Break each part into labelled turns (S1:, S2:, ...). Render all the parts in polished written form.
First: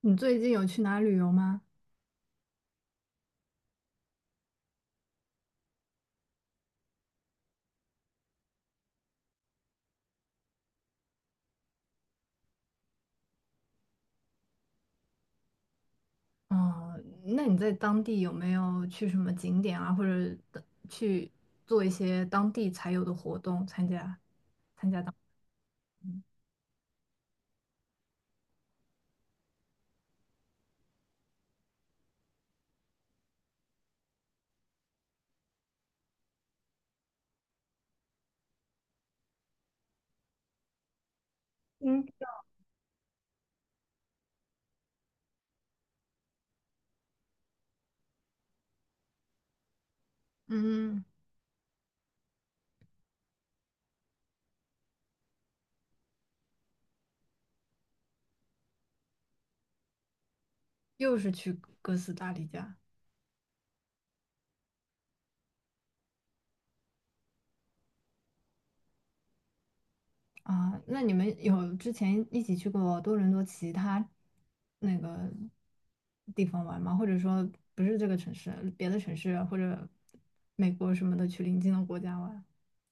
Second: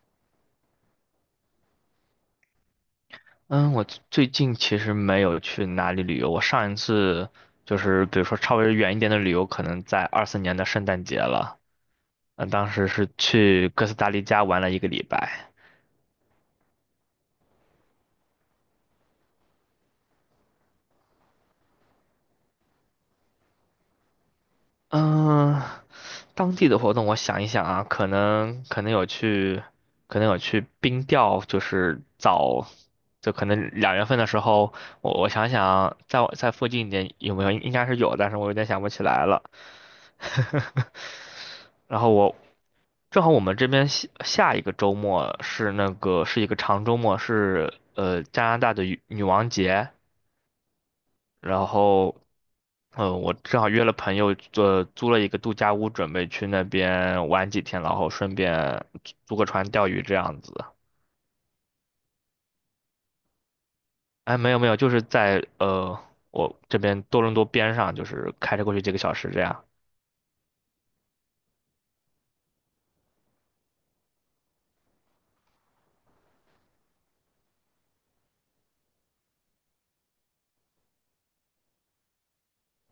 S1: 你最近有去哪旅游吗？
S2: 嗯，我最近其实没有去哪里旅游。我上一次就是，比如说稍微远一点的旅游，可能在24年的圣诞节了。当时是去哥斯达黎加玩了一个礼拜。
S1: 哦，那你在当地有没有去什么景点啊，或者的去做一些当地才有的活动，参加？
S2: 嗯，当地的活动，我想一想啊，可能有去，可能有去冰钓，就是早，就可能2月份的时候，我想想啊，在附近一点有没有，应该是有，但是我有点想不起来了。然
S1: 嗯，
S2: 后我正好我们这边下一个周末是一个长周末，是加拿大的女王节，
S1: 嗯，
S2: 然后我正好约了朋友租了一个度假屋，准备去那边玩几天，然后顺便租个船钓鱼这样子。
S1: 又是去哥斯达黎加
S2: 哎，没有没有，就是在我这边多伦多边上，就是开车过去几个小时这样。
S1: 啊？那你们有之前一起去过多伦多其他那个地方玩吗？或者说不是这个城市，别的城市或者美国什么的去邻近的国家玩？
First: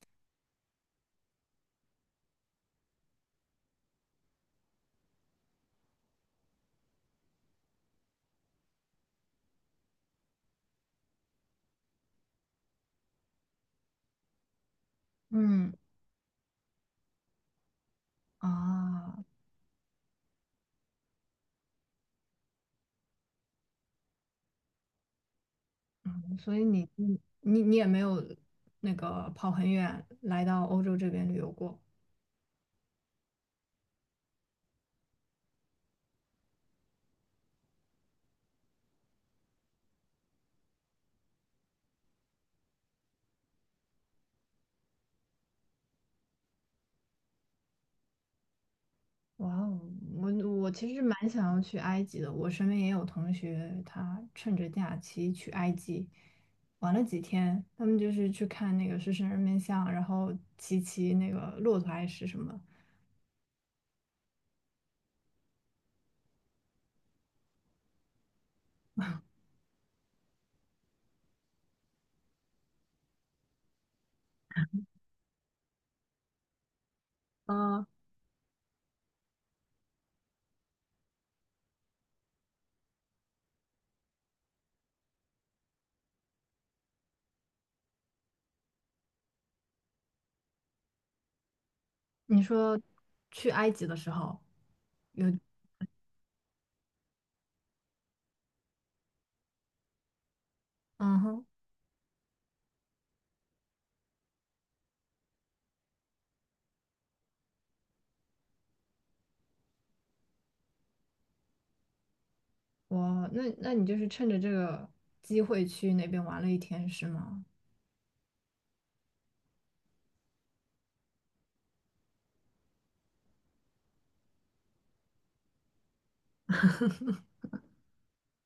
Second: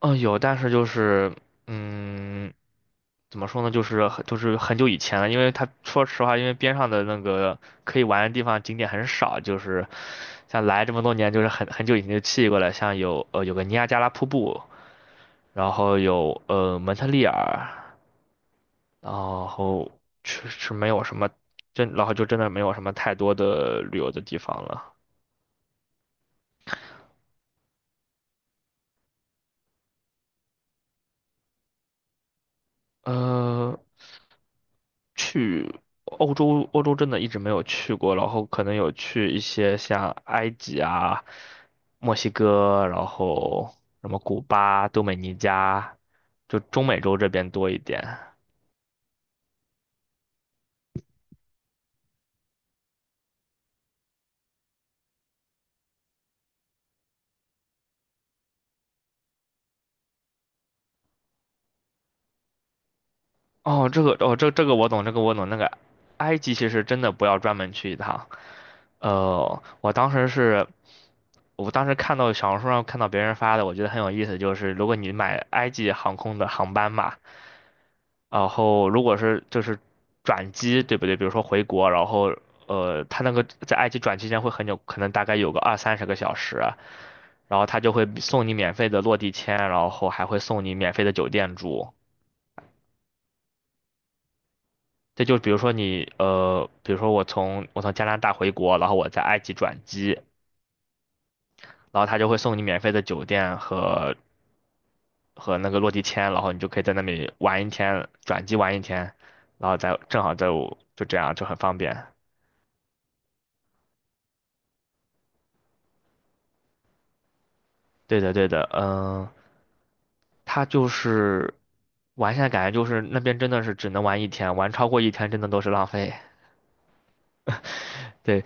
S2: 嗯、有，但是就是嗯，怎么说呢，就是很久以前了，因为他说实话，因为边上的那个可以玩的地方景点很少，就是像来这么多年，就是很久以前就去过了，像有个尼亚加拉瀑布，
S1: 嗯
S2: 然后有蒙特利尔，然
S1: 啊，
S2: 后确实没有什么，然后就真的没有什么太多的旅游的地方了。
S1: 所以你也没有那个跑很远来到欧洲这边旅游过。
S2: 呃，欧洲真的一直没有去过，然后可能有去一些像埃及啊、墨西哥，然后什么古巴、多美尼加，就中美洲这边多一点。
S1: 哇哦，我我其实蛮想要去埃及的，我身边也有同学，他趁着假期去埃及玩了几天，他们就是去看那个狮身人面像，然后骑那个骆驼还是什么。
S2: 哦，这个我懂，这个我懂。那个埃及其实真的不要专门去一趟。呃，我当时是，我当时看到小红书上看到别人发的，我觉得很有意思，就是如果你买埃及航空的航班嘛，
S1: 啊，
S2: 然后如果是就是转机，对不对？比如说回国，然后他那个在埃及转期间会很久，可能大概有个二三十个小时啊，然后他就会送你免费的落地签，然后还会送你免费的酒店住。
S1: 你说去埃及的时候有，
S2: 这就比如说你比如说我从加拿大回国，然后我在埃及转机。
S1: 嗯哼，
S2: 然后他就会送你免费的酒店和和那个落地签，然后你就可以在那里玩一天，转机玩一天，然后再正好再，就这样就很方便。
S1: 那你就是趁着这个机会去那边玩了一天是吗？
S2: 对的，对的，嗯，他就是玩下来感觉就是那边真的是只能玩一天，玩超过一天真的都是浪费。对，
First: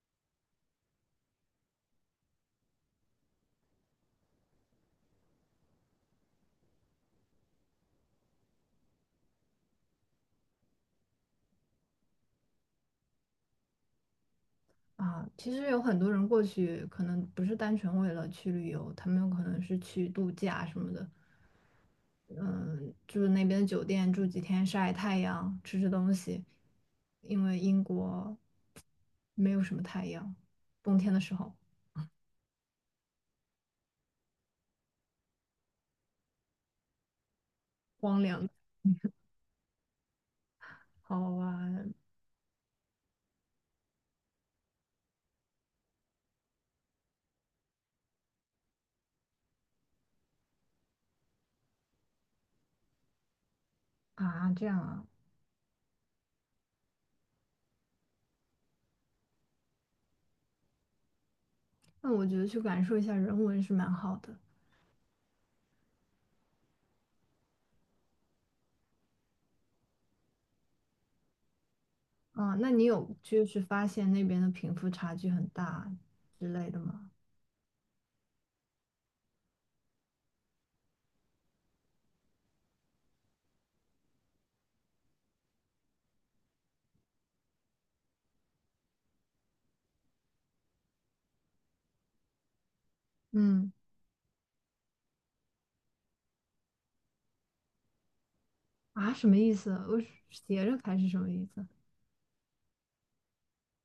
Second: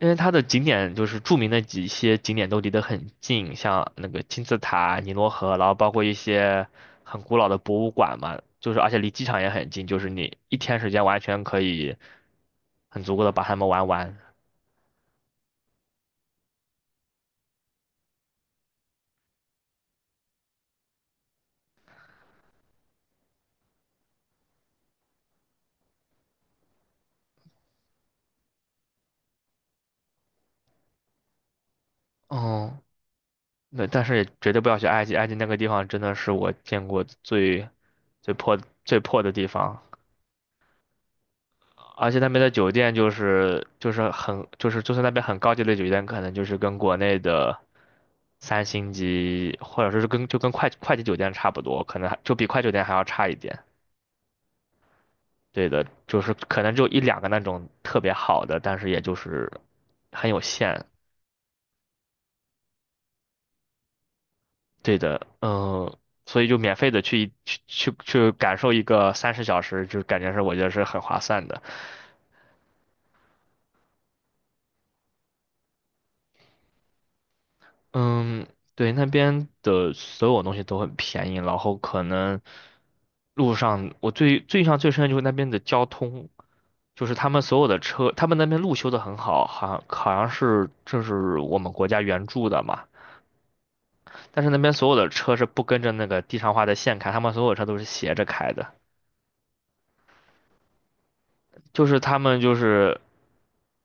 S2: 因为它的景点就是著名的几些景点都离得很近，像那个金字塔、尼罗河，然后包括一些很古老的博物馆嘛，就是而且离机场也很近，就是你一天时间完全可以很足够的把它们玩完。
S1: 啊，其实有很多人过去，可能不是单纯为了去旅游，他们有可能是去度假什么的。嗯，住那边的酒店住几天，晒太阳，吃吃东西，因为英国没有什么太阳，冬天的时候
S2: 哦，那但是也绝对不要去埃及，埃及那个地方真的是我见过
S1: 荒
S2: 最
S1: 凉，
S2: 破最破的地方。
S1: 好玩
S2: 而且那边的酒店就是就是很就是就算那边很高级的酒店，可能就是跟国内的三星级或者说是跟快捷酒店差不多，可能还就比快捷酒店还要差一点。
S1: 啊，这样啊，
S2: 对的，就是可能就一两个那种特别好的，但是也就是很有限。
S1: 那我觉得去感受一下人文是蛮好的
S2: 对的，嗯，所以就免费的去感受一个30小时，就感觉是我觉得是很划算的。
S1: 啊。那你有就是发现那边的贫富差距很大之类的吗？
S2: 嗯，对，那边的所有东西都很便宜，然后可能路上我最印象最深的就是那边的交通，就是他们所有的车，他们那边路修的很好，好像是这是我们国家援助的嘛，
S1: 嗯。
S2: 但是那边所有的车是不跟着那个地上画的线开，他们所有车都是斜着开的，
S1: 啊，什么意思？我是斜着开是什么意思？
S2: 就是他们就是。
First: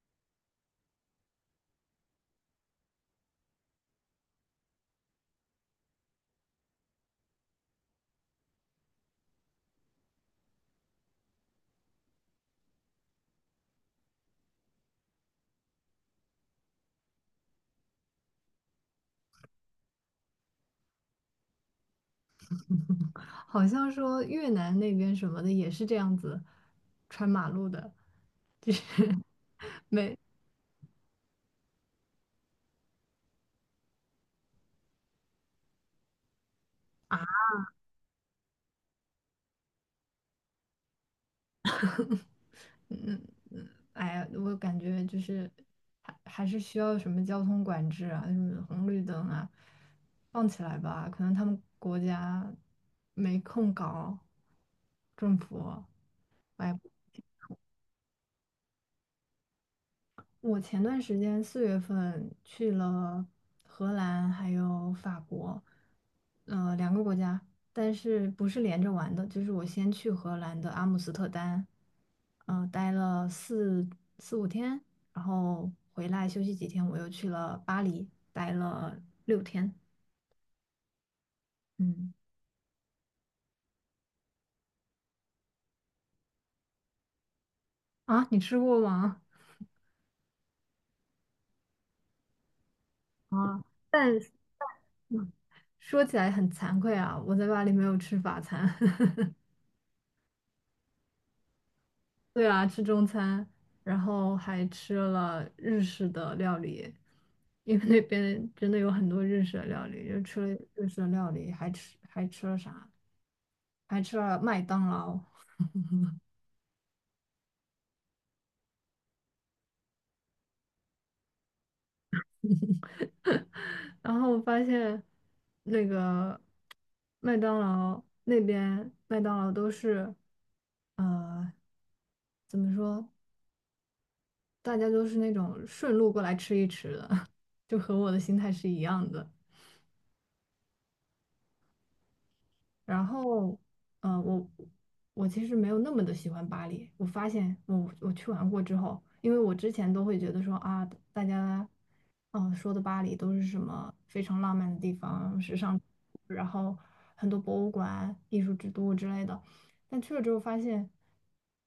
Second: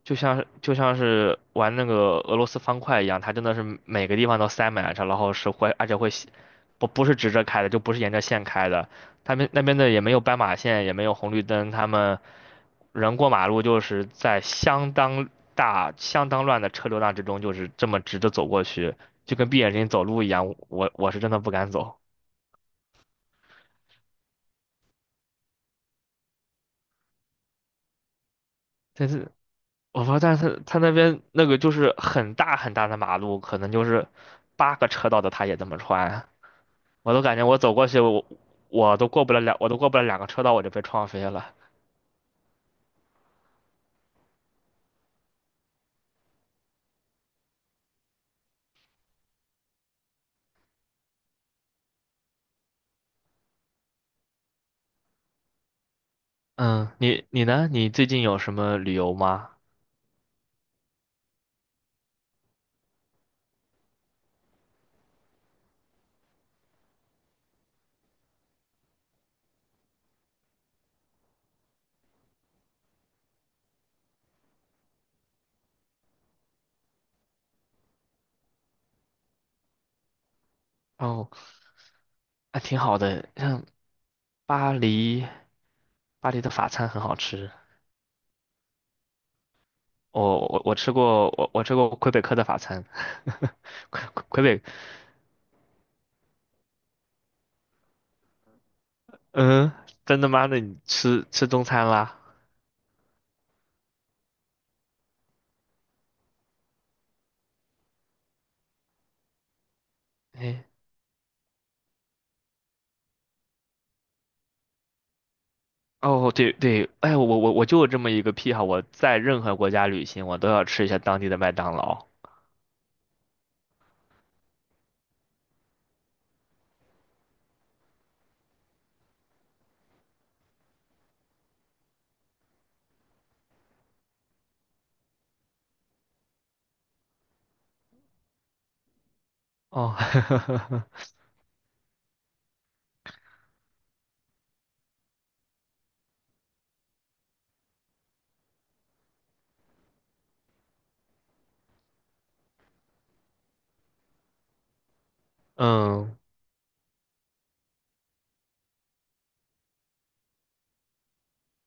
S2: 就像是玩那个俄罗斯方块一样，它真的是每个地方都塞满了，然后是会，而且会斜不是直着开的，就不是沿着线开的。他们那边的也没有斑马线，也没有红绿灯，他们人过马路就是在相当大、相当乱的车流量之中，就是这么直着走过去，就跟闭眼睛走路一样。我是真的不敢走，
S1: 好像说越南那边什么的也是这样子穿马路的，就是
S2: 但 是我不知
S1: 没
S2: 道，但是他那边那个就是很大很大的马路，可能就是8个车道的，他也这么穿。我
S1: 啊，
S2: 都感觉我走过去，我都过不了2个车道，我就被撞飞了。
S1: 嗯嗯，哎呀，我感觉就是还是需要什么交通管制啊，什么红绿灯啊，放起来吧，可能他们国家没空搞，政府哎。
S2: 嗯，你呢？你最近有什么旅游吗？
S1: 我前段时间4月份去了荷兰还有法国，呃，两个国家，但是不是连着玩的，就是我先去荷兰的阿姆斯特丹，待了四五天，然后回来休息几天，我又去了巴黎，待了6天。
S2: 哦，
S1: 嗯，
S2: 还挺好的，像巴黎，巴黎的法餐很好吃。
S1: 啊，你吃过吗？
S2: 我吃过，我吃过魁北克的法餐，
S1: 啊，
S2: 魁
S1: 但是，
S2: 魁北，
S1: 说起来很惭愧啊，我在巴黎没有吃法餐。
S2: 嗯，真的妈的，那你吃中餐啦？
S1: 对啊，吃中餐，然后还吃了日式的料理，因为那边真的有很多日式的料理，就吃了
S2: 哎，
S1: 日式的料理，还吃了啥？还吃了麦当劳。
S2: 哦，对对，哎，我就有这么一个癖好，我在任何国家旅行，我都要吃一下当地的麦当劳。
S1: 然后我发现那个麦当劳那边麦当劳都是，呃，怎么说？大家都是那种顺路过来吃一吃的，就和我的心态是一样的。
S2: 哦，
S1: 然后，呃，我我其实没有那么的喜欢巴黎。我发现我去玩过之后，因为我之前都会觉得说啊，大家说的巴黎都是什么非常浪漫的地方、时 尚，
S2: 嗯
S1: 然后很多博物馆、艺术之都之类的。但去了之后发现，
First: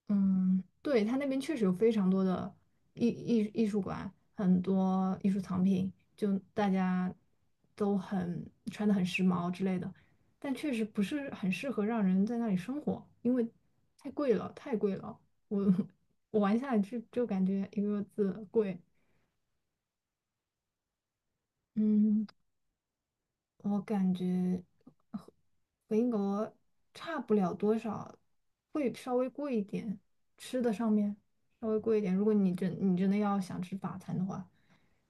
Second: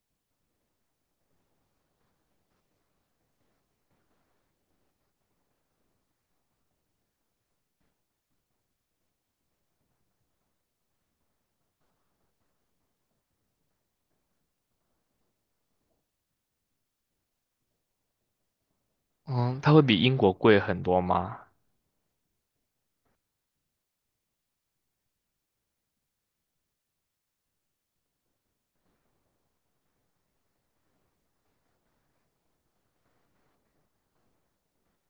S1: 嗯，对，它那边确实有非常多的艺术馆，很多艺术藏品，就大家都很穿的很时髦之类的，但确实不是很适合让人在那里生活，因为太贵了，太贵了。我 我玩下来就感觉一个字贵。
S2: 嗯，它会比英国贵很多吗？
S1: 嗯，我感觉和和英国差不了多少，会稍微贵一点，吃的上面稍微贵一点。如果你真的要想吃法餐的话，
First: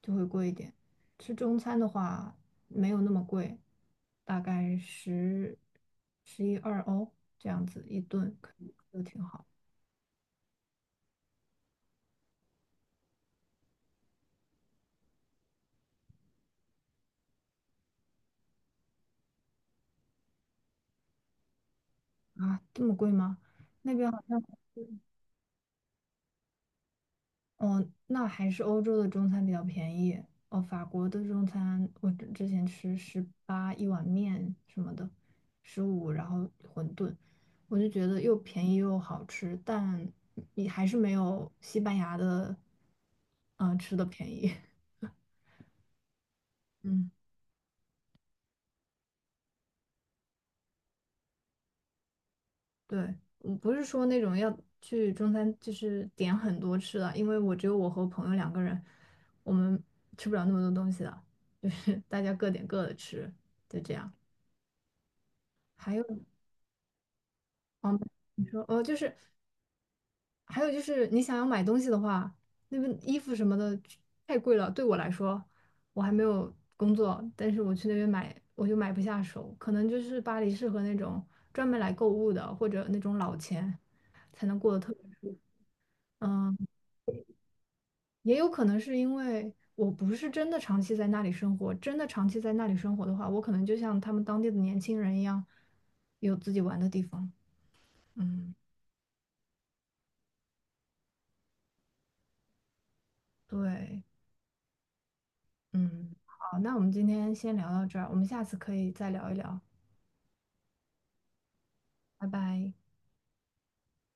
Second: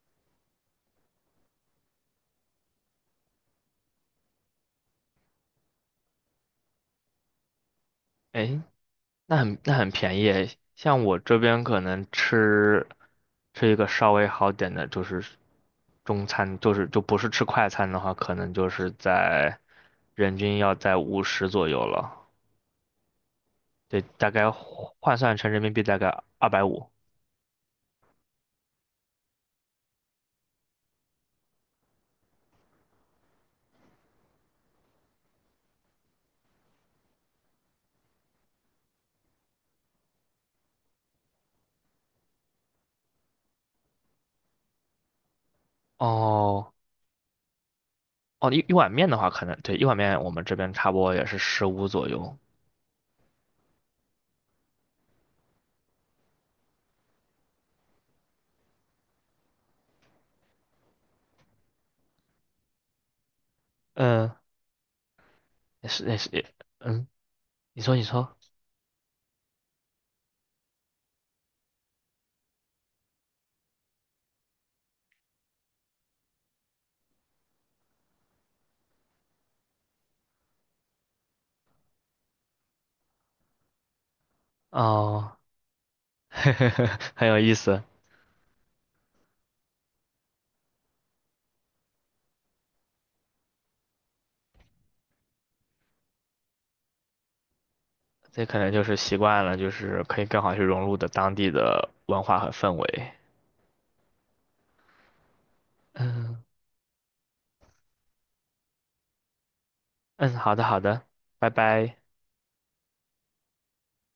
S1: 就会贵一点。吃中餐的话没有那么贵，大概十一二欧这样子一顿，可
S2: 诶，
S1: 以都挺
S2: 那
S1: 好
S2: 很那很便宜诶，像我这边可能吃一个稍微好点的，就是中餐，就不是吃快餐的话，可能就是在人均要在50左右了，
S1: 啊。这么贵吗？那
S2: 对，
S1: 边好
S2: 大
S1: 像。
S2: 概换算成人民币大概250。
S1: 哦，那还是欧洲的中餐比较便宜。哦，法国的中餐，我之前吃18一碗面什么的，15，然后馄饨，我就觉得又便宜又好吃，但你还是没有西班牙的，嗯、吃的便宜。
S2: 哦
S1: 嗯，
S2: 哦，一碗面的话，可能对一碗面我们这边差不多也是15左右。
S1: 对，我不是说那种要去中餐，就是点很多吃的，因为我只有我和朋友两个人，我们吃不了那么多东西的，就是大家各点各的吃，就这样。
S2: 嗯，也
S1: 还有。
S2: 是也是也，嗯，你说
S1: 哦，
S2: 你说。
S1: 你说，就是还有就是你想要买东西的话，那边衣服什么的太贵了。对我来说，我还没有工作，但是我去那边买，我就买不下手。可能就是巴黎适合那种专门来购物的，或者那种老钱才能过得特别。
S2: 哦，
S1: 嗯，
S2: 很有意思，
S1: 也有可能是因为我不是真的长期在那里生活，真的长期在那里生活的话，我可能就像他们当地的年轻人一样，有自己玩的地方。
S2: 这
S1: 嗯，
S2: 可能就是习惯了，就是可以更好去融入的当地的文化和氛围。
S1: 对。嗯，好，那我们今天先聊到这儿，我们下次可以再聊一聊，
S2: 嗯，好的，好的，拜拜。
S1: 拜拜。